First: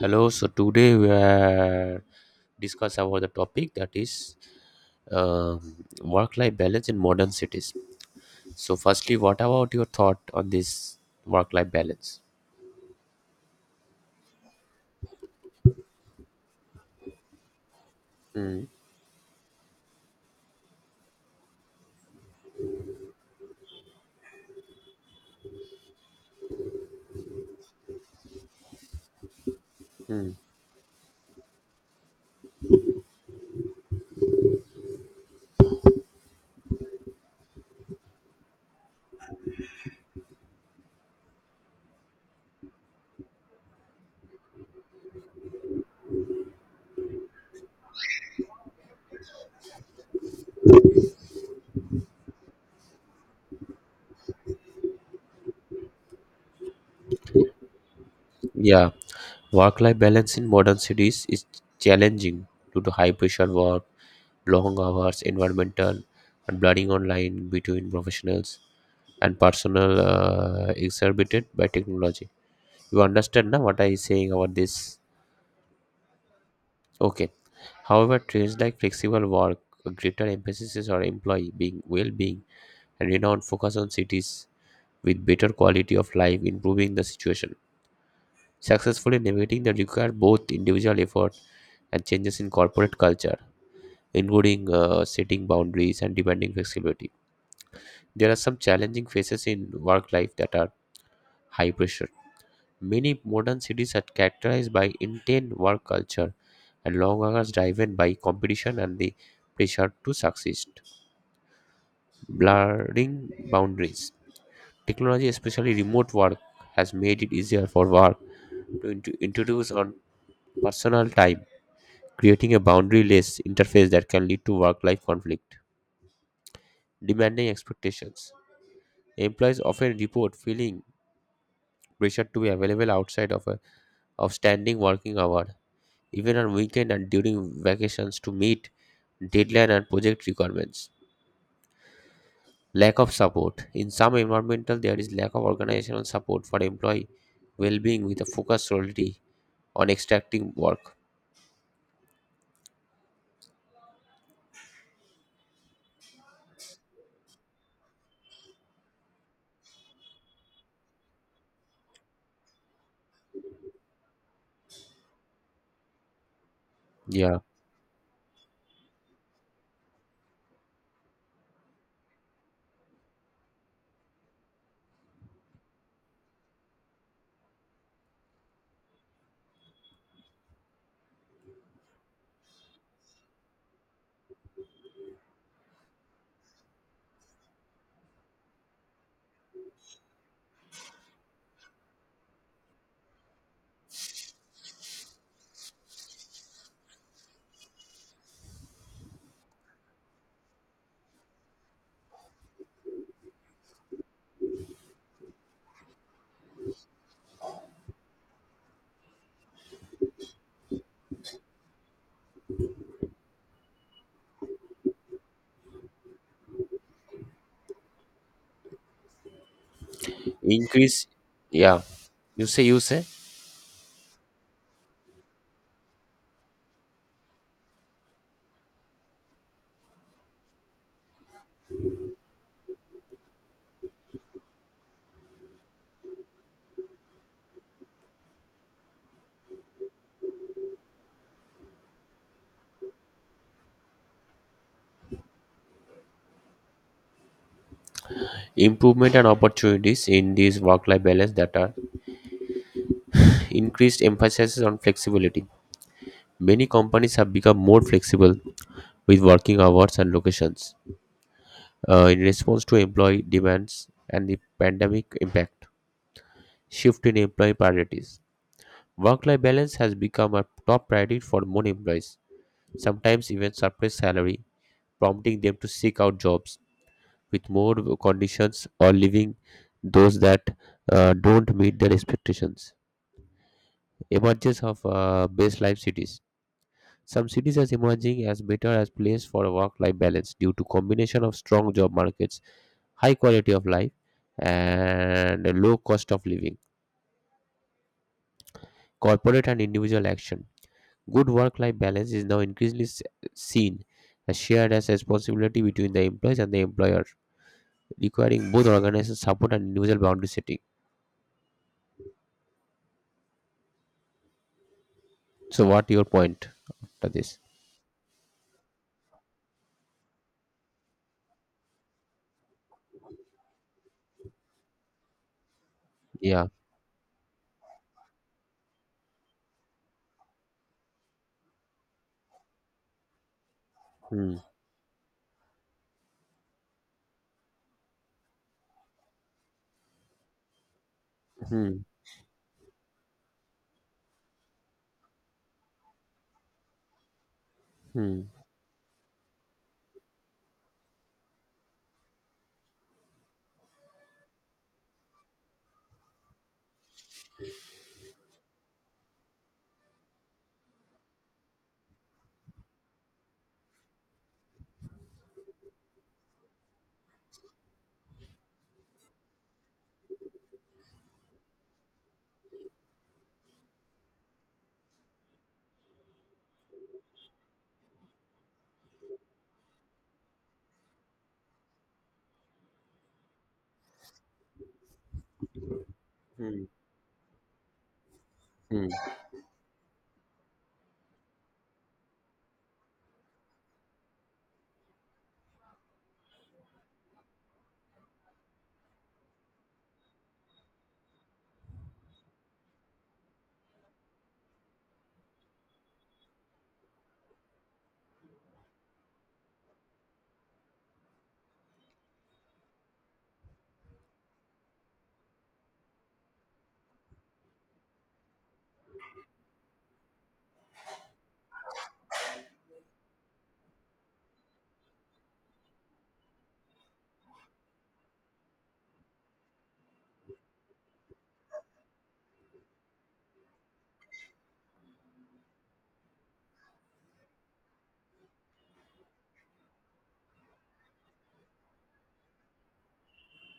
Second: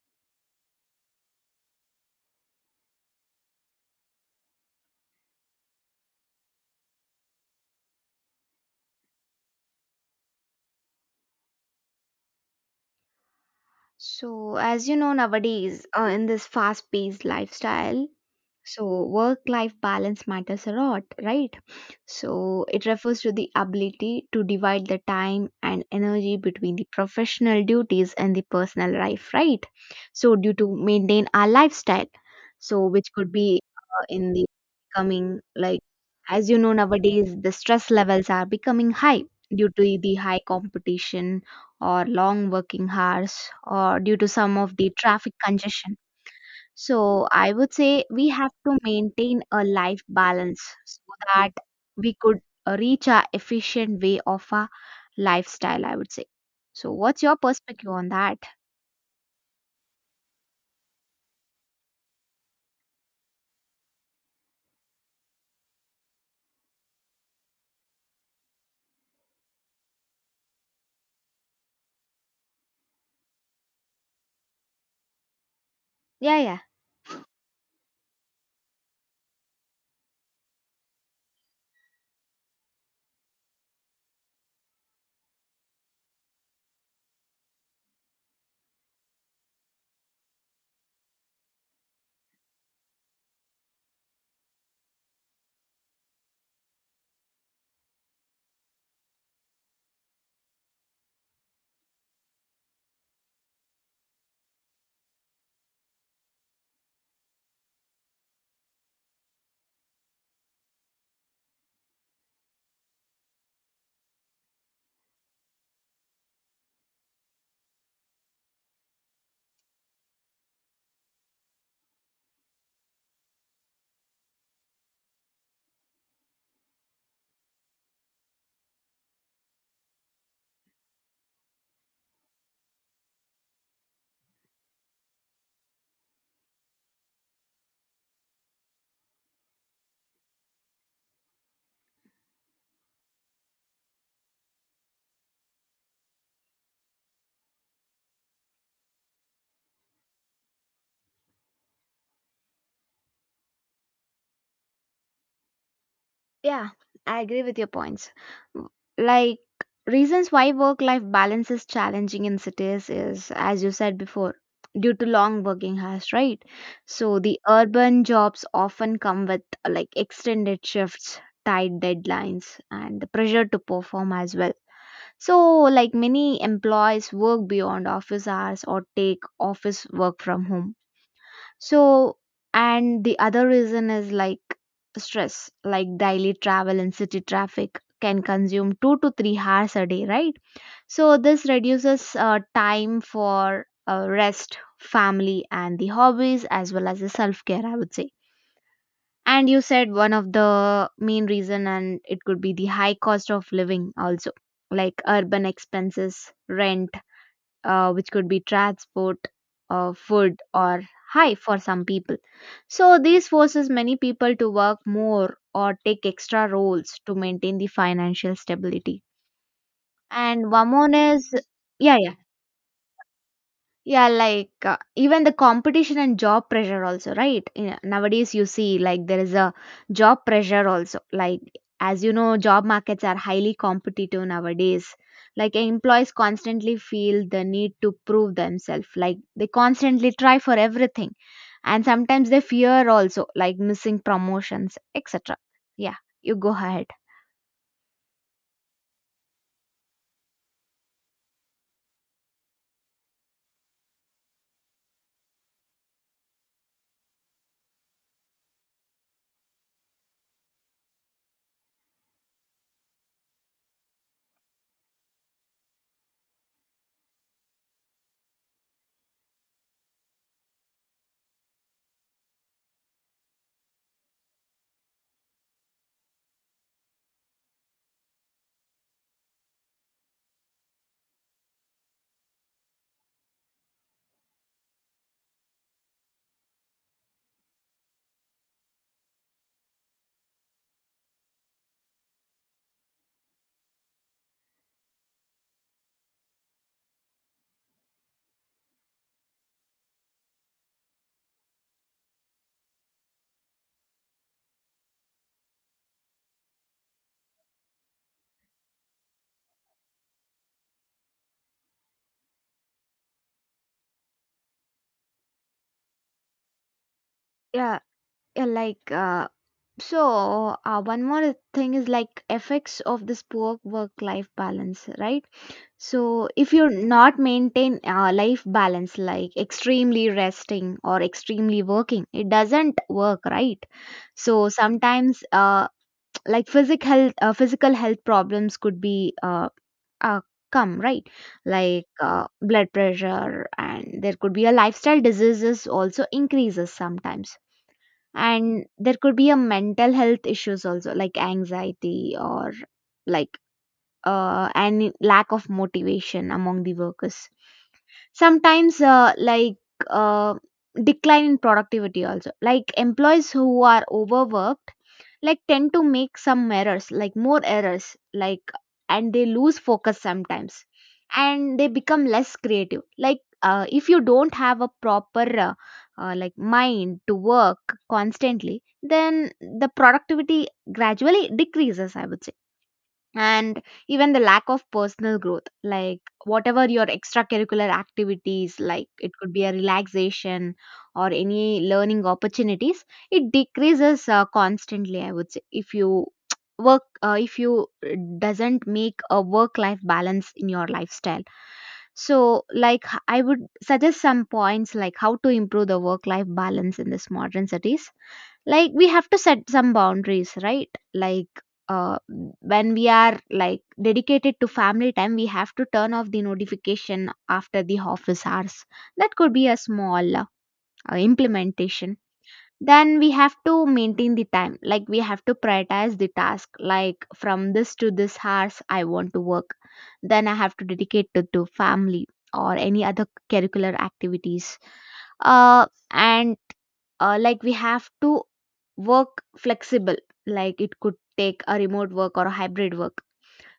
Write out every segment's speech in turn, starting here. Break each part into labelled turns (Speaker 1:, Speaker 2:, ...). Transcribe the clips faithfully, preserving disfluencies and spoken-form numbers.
Speaker 1: Hello, so today we are discuss about the topic that is um, work-life balance in modern cities. So, firstly, what about your thought on this work-life balance?
Speaker 2: So, as you know, nowadays, uh, in this fast paced lifestyle,
Speaker 1: Mm-hmm.
Speaker 2: so work life balance matters a lot, right? So, it refers to the ability to divide the time and energy between the professional duties and the personal life, right? So, due to maintain our lifestyle, so which could be uh, in the coming, like, as you know, nowadays, the stress levels are becoming high due to the high competition or long working hours or due to some of the traffic congestion. So I would say we have to maintain a life balance so that we could uh, reach a efficient way of a lifestyle, I would say. So what's your perspective on that?
Speaker 1: Yeah, work-life balance in modern cities is challenging due to high pressure work, long hours, environmental, and blurring online between professionals and personal uh, exacerbated by technology. You understand now what I is saying about this?
Speaker 2: Yeah, yeah.
Speaker 1: Okay. However, trends like flexible work, a greater emphasis is on employee being well-being, and renowned focus on cities with better quality of life improving the situation. Successfully navigating the require both individual effort and changes in corporate culture, including uh, setting boundaries and demanding flexibility. There are some challenging phases in work life that are high pressure. Many modern cities are characterized by intense work culture and long hours driven by competition and the pressure to succeed. Blurring boundaries. Technology, especially remote work, has made it easier for work to int- introduce on personal time, creating a boundaryless interface that can lead to work-life conflict, demanding expectations. Employees often report feeling pressure to be available outside of a of standing working hour, even on weekend and during vacations to meet deadline and project requirements. Lack of support. In some environmental, there is lack of organizational support for employee well-being with a focus solely on extracting work.
Speaker 2: Yeah, I agree with your points. W- Like, reasons why work life balance is challenging in cities is, as you said before, due to long working hours, right? So,
Speaker 1: Yeah.
Speaker 2: the urban jobs often come with uh, like extended shifts, tight deadlines, and the pressure to perform as well. So, like, many employees work beyond office hours or take office work from home so, and the other reason is like stress, like daily travel and city traffic can consume two to three hours a day, right? So, this reduces uh, time for uh, rest, family, and the hobbies as well as the self care, I would say. And you said one of the main reason, and it could be the high cost of living also, like urban expenses, rent, uh, which could be transport, uh, food, or high for some people. So, this forces many people to work more or take extra roles to maintain the financial stability. And one more
Speaker 1: Increase.
Speaker 2: is,
Speaker 1: Yeah.
Speaker 2: yeah, yeah.
Speaker 1: You say, you say.
Speaker 2: Yeah, like uh, even the competition and job pressure also, right? Yeah, nowadays you see like there is a job pressure also. Like as you know, job markets are highly competitive nowadays. Like employees constantly feel the need to prove themselves. Like they constantly try for everything. And sometimes they fear also like missing promotions, et cetera. Yeah, you go ahead.
Speaker 1: Improvement and opportunities in this work-life balance that are increased emphasis on flexibility. Many companies have become more flexible with working hours and locations uh, in response to employee demands and the pandemic impact. Shift in employee priorities. Work life balance has become a top priority for many employees, sometimes even suppressed salary, prompting them to seek out jobs with more conditions or leaving those that uh, don't meet their expectations. Emergence of uh, best life cities. Some cities are emerging as better as place for work-life balance due to combination of strong job markets, high quality of life, and low cost of living. Corporate and individual action. Good work life balance is now increasingly s- seen as shared as a responsibility between the employees and the employer, requiring both organizations' support and individual boundary setting. So, what your point after this?
Speaker 2: Yeah, yeah, like uh, So, uh, one more thing is like effects of this poor work-life balance, right? So,
Speaker 1: Yeah.
Speaker 2: if you're not maintain uh, life balance, like extremely resting or extremely working, it doesn't work, right?
Speaker 1: Hmm.
Speaker 2: So sometimes, uh, like physical health, uh, physical health problems could be uh, uh, come, right?
Speaker 1: Hmm.
Speaker 2: Like uh, blood pressure, and there could be a lifestyle diseases also increases sometimes
Speaker 1: Hmm.
Speaker 2: and there could be a mental health issues also like anxiety or like uh, and lack of motivation among the workers sometimes uh, like uh, decline in productivity also like employees who are overworked like tend to make some errors like more errors like and they lose focus sometimes and they become less creative like uh, if you don't have a proper uh, uh, like mind to work constantly then the productivity gradually decreases I would say and even the lack of personal growth like
Speaker 1: Hmm.
Speaker 2: whatever your extracurricular activities
Speaker 1: Hmm.
Speaker 2: like it could be a relaxation or any learning opportunities it decreases uh, constantly I would say if you work uh, if you doesn't make a work life balance in your lifestyle so like h- I would suggest some points like how to improve the work life balance in this modern cities like we have to set some boundaries right like uh, when we are like dedicated to family time we have to turn off the notification after the office hours that could be a small uh, implementation. Then we have to maintain the time like we have to prioritize the task like from this to this hours I want to work, then I have to dedicate to, to family or any other curricular activities. Uh, and uh, like we have to work flexible like it could take a remote work or a hybrid work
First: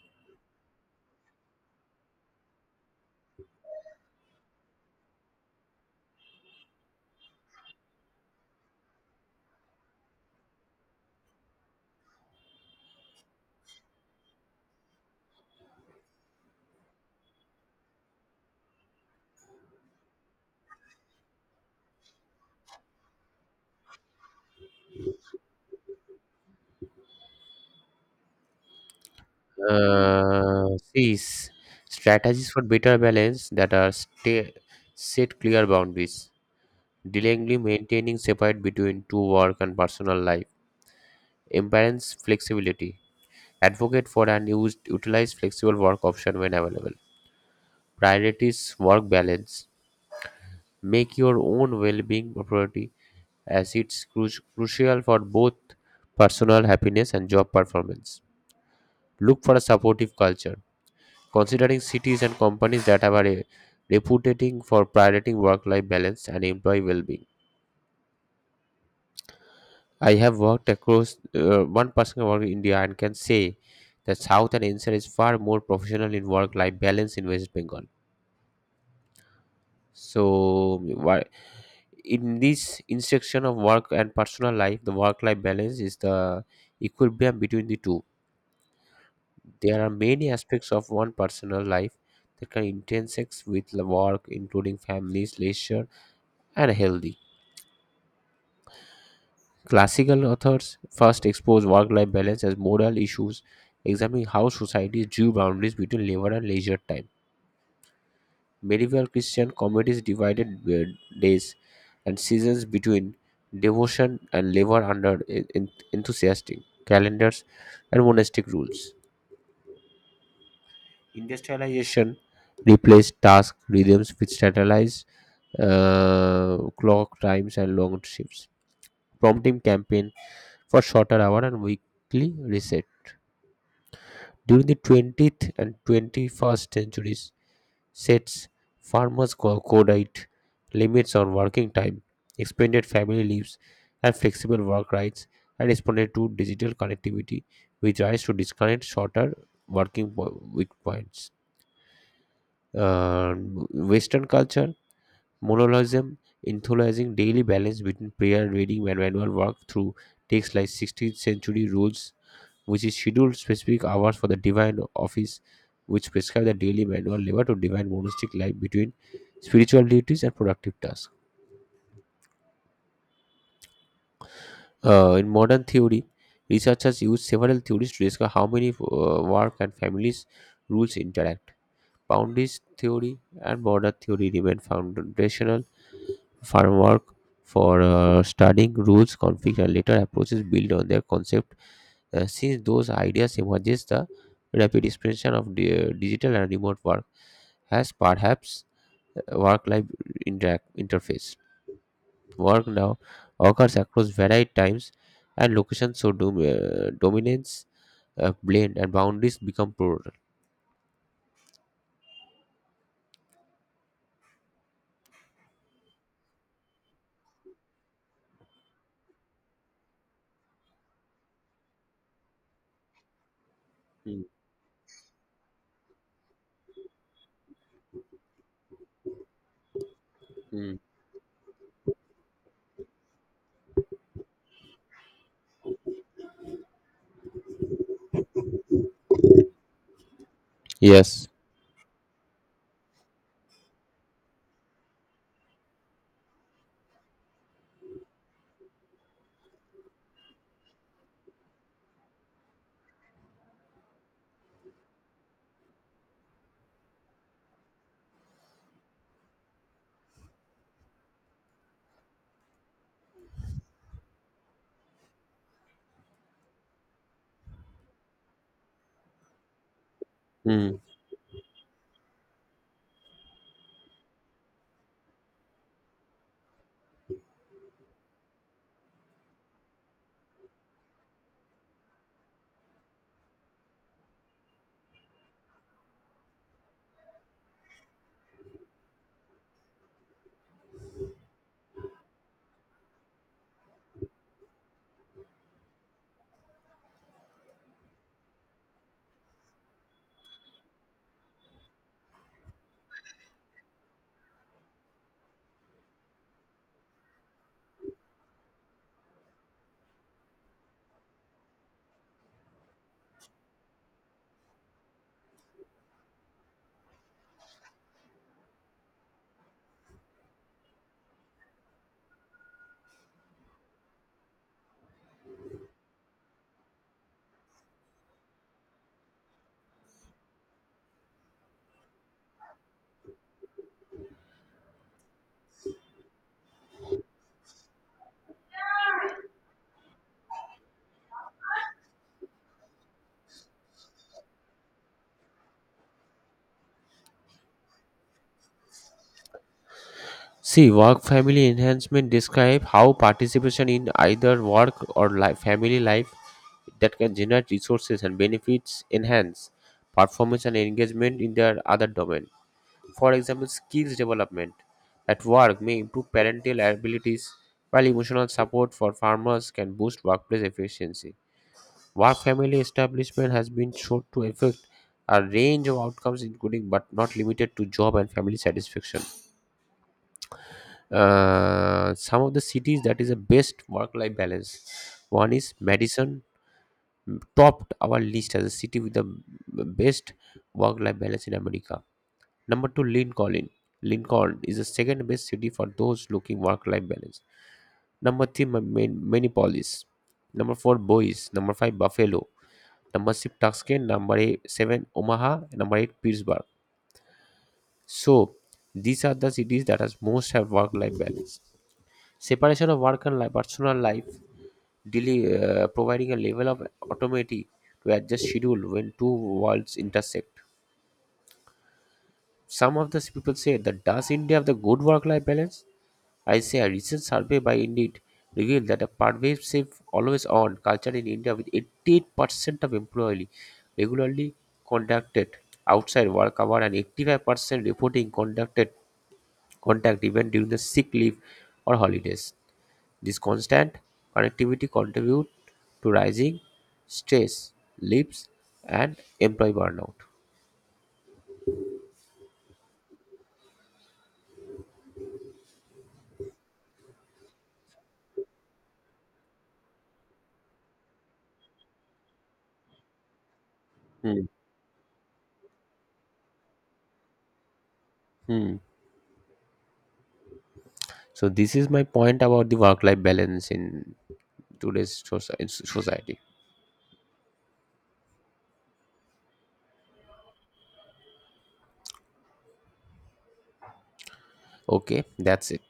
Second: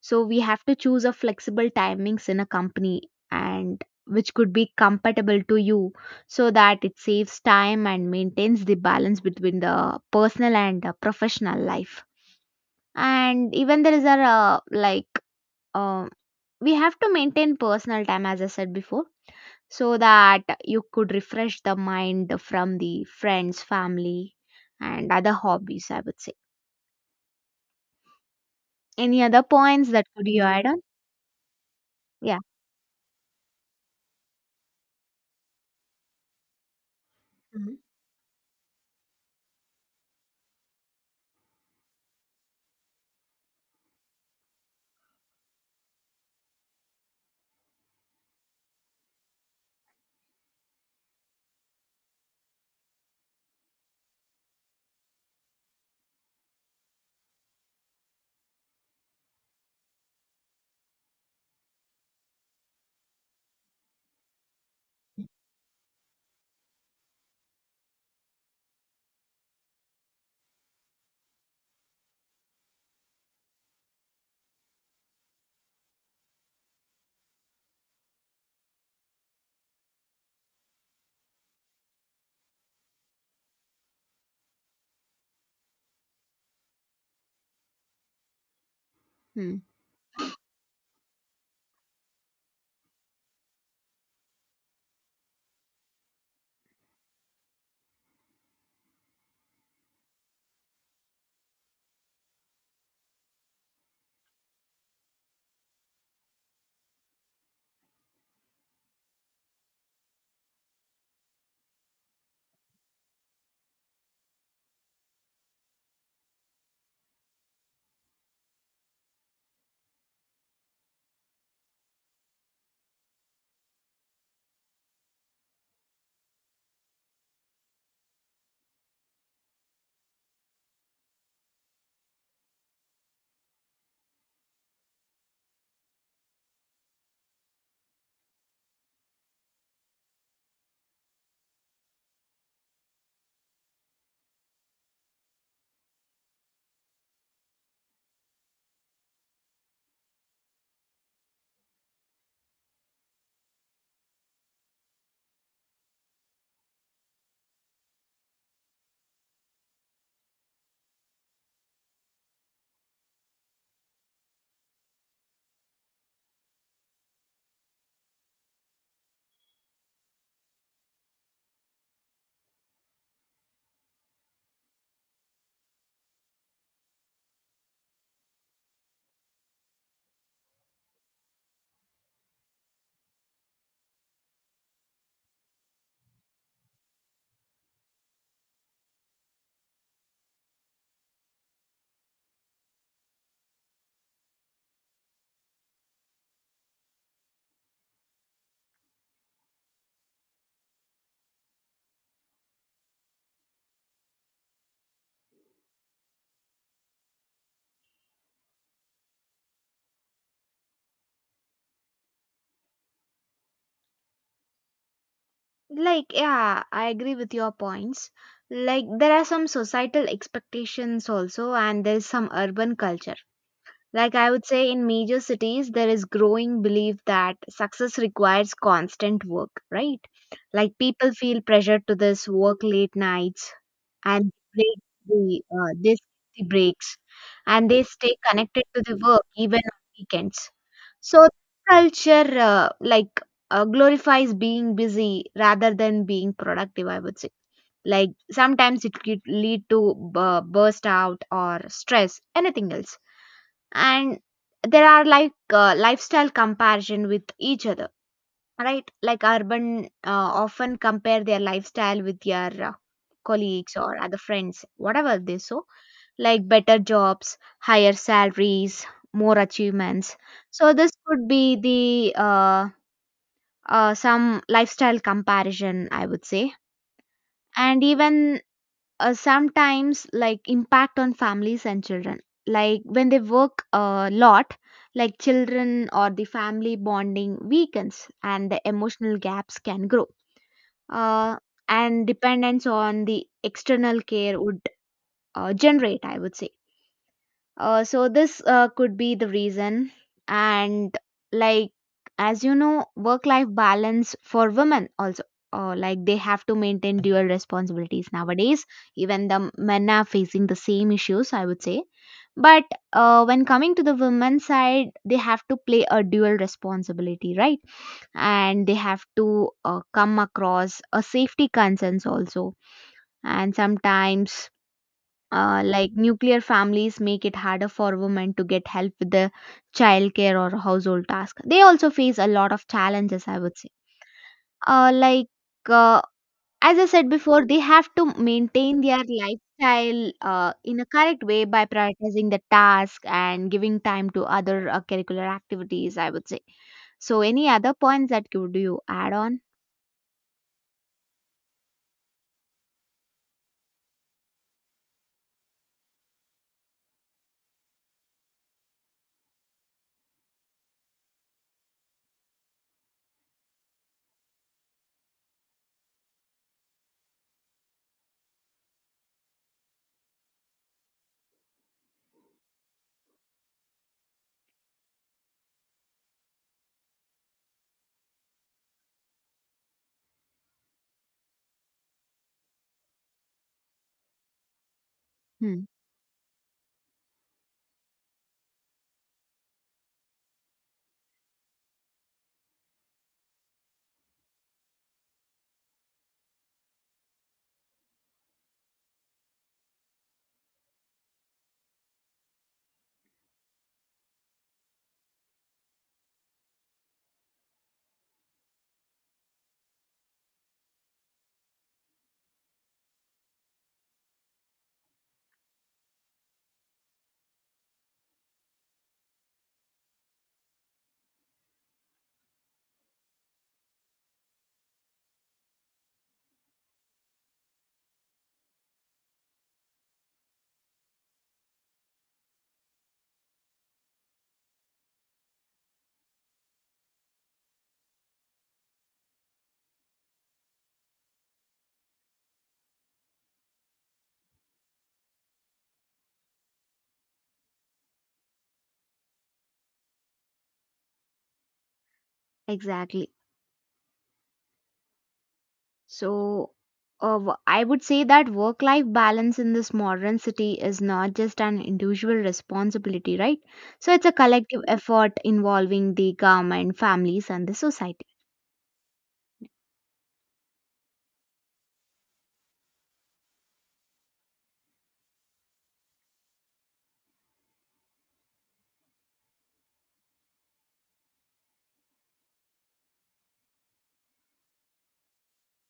Speaker 2: so we have to choose a flexible timings in a company and which could be compatible to you so that it saves time and maintains the balance between the personal and uh, professional life. And even there is a uh, like uh, we have to maintain personal time as I said before so that you could refresh the mind from the friends, family, and other hobbies, I would say. Any other points that could you add
Speaker 1: Uh,
Speaker 2: on?
Speaker 1: see, s-
Speaker 2: Yeah.
Speaker 1: strategies for better balance that are stay, set clear boundaries, diligently
Speaker 2: Mhm.
Speaker 1: maintaining separate between to work and personal life, imbalance flexibility, advocate for and use, utilize flexible work option when available. Priorities work balance. Make your own well-being a priority as it's cru- crucial for both personal happiness and job performance. Look for a supportive culture. Considering cities and companies that have a re- reputation for prioritizing work-life balance and employee well-being. I have worked across uh, one person work in India and can say that South and N C R is far more professional in work-life balance in West Bengal. So why in this intersection of work and personal life, the work-life balance is the equilibrium between the two.
Speaker 2: Hmm.
Speaker 1: There are many aspects of one personal life that can intersect with the work, including families, leisure, and healthy. Classical authors first expose work-life balance as moral issues, examining how societies drew boundaries between labor and leisure time. Medieval Christian communities divided uh, days and seasons between devotion and labor under en- en- enthusiastic calendars and monastic rules. Industrialization replaced task rhythms with standardized uh, clock times and long shifts, prompting campaign for shorter hour and weekly reset. During the twentieth and twenty-first centuries, sets, farmers' co- codite, limits on working time, expanded family leaves, and flexible work rights, and responded to digital connectivity, which rise to disconnect shorter working po- week points. Uh, Western culture, monolism, enthusiasm daily balance between prayer, reading, and manual work through texts like sixteenth century rules which is scheduled specific hours for the divine office, which prescribe the daily manual labor to divine monastic life between spiritual duties and productive tasks. Uh, in modern theory, researchers use several theories to discuss how many uh, work and families rules interact. Boundaries theory and border theory remain foundational framework for uh, studying rules, conflict, and later approaches built on their concept. Uh, since those ideas emerges, the rapid expansion of di- uh, digital and remote work has perhaps uh, work-life interact interface. Work now occurs across varied times and locations, so dom- uh, dominance, uh, blend, and boundaries become plural.
Speaker 2: Like, yeah, I agree with your points. Like, there are some societal expectations also, and there is some urban culture. Like,
Speaker 1: Mm,
Speaker 2: I would say in major cities, there is growing belief that success requires constant work, right? Like,
Speaker 1: mm.
Speaker 2: people feel pressured to this work late nights, and break the uh, they the breaks and they stay connected to the work even on weekends. So
Speaker 1: Yes.
Speaker 2: culture uh, like uh, glorifies being busy rather than being productive. I would say like sometimes it could lead to bu- burst out or stress anything else. And there are like uh, lifestyle comparison with each other, right? Like urban uh, often compare their lifestyle with their uh, colleagues or other friends whatever they so like better jobs, higher salaries, more achievements. So
Speaker 1: Mm.
Speaker 2: this could be the uh, uh, some lifestyle comparison, I would say. And even uh, sometimes like impact on families and children, like when they work a lot, like children or the family bonding weakens and the emotional gaps can grow, uh, and dependence on the external care would uh, generate, I would say. Uh, so, this uh, could be the reason. And, like, as you know, work life balance for women also. Uh, like they have to maintain dual responsibilities nowadays, even the men are facing the same issues I would say, but uh, when coming to the women's side they have to play a dual responsibility, right? And they have to uh, come across uh, safety concerns also. And sometimes uh, like nuclear families make it harder for women to get help with the childcare or household task. They also face a lot of challenges I would say. uh, like uh, as I said before they have to maintain their lifestyle uh, in a correct way by prioritizing the task and giving time to other uh, curricular activities I would say. So any other points that could you add on?
Speaker 1: See, work family enhancement describe how participation in either work or life, family life that can generate resources and benefits enhance performance and engagement in their other domain, for example skills development at work may improve parental abilities while emotional support for farmers can boost workplace efficiency. Work family establishment has been shown to affect a range of outcomes including but not limited to job and family satisfaction. Uh, some of the cities that is the best work life balance, one is
Speaker 2: Hmm,
Speaker 1: Madison, topped our list as a city with the best work-life balance in America. Number two, Lincoln. Lincoln is the second best city for those looking work-life balance. Number three, Ma- Ma- Minneapolis. Number four, Boise. Number five, Buffalo. Number six, Tucson. Number eight, seven, Omaha. Number eight, Pittsburgh. So these are the cities that has most have work-life balance. Separation of work and life, personal life, daily, uh, providing a level of autonomy to adjust schedule when two worlds intersect. Some of the people say that does India have the good work-life balance? I say a recent survey by Indeed revealed that a pervasive always-on culture in India with eighty-eight percent of employees regularly conducted outside work hour and eighty-five percent reporting conducted contact even during the sick leave or holidays. This constant connectivity contributes to rising stress, leaps, and employee burnout.
Speaker 2: exactly. So, uh, w- I would say that work life balance in this modern city is not just an individual responsibility, right? So, it's a
Speaker 1: Hmm.
Speaker 2: collective effort involving the government, families, and the society.
Speaker 1: Hmm. So this is my point about the work-life balance in today's soci- in society. Okay, that's it.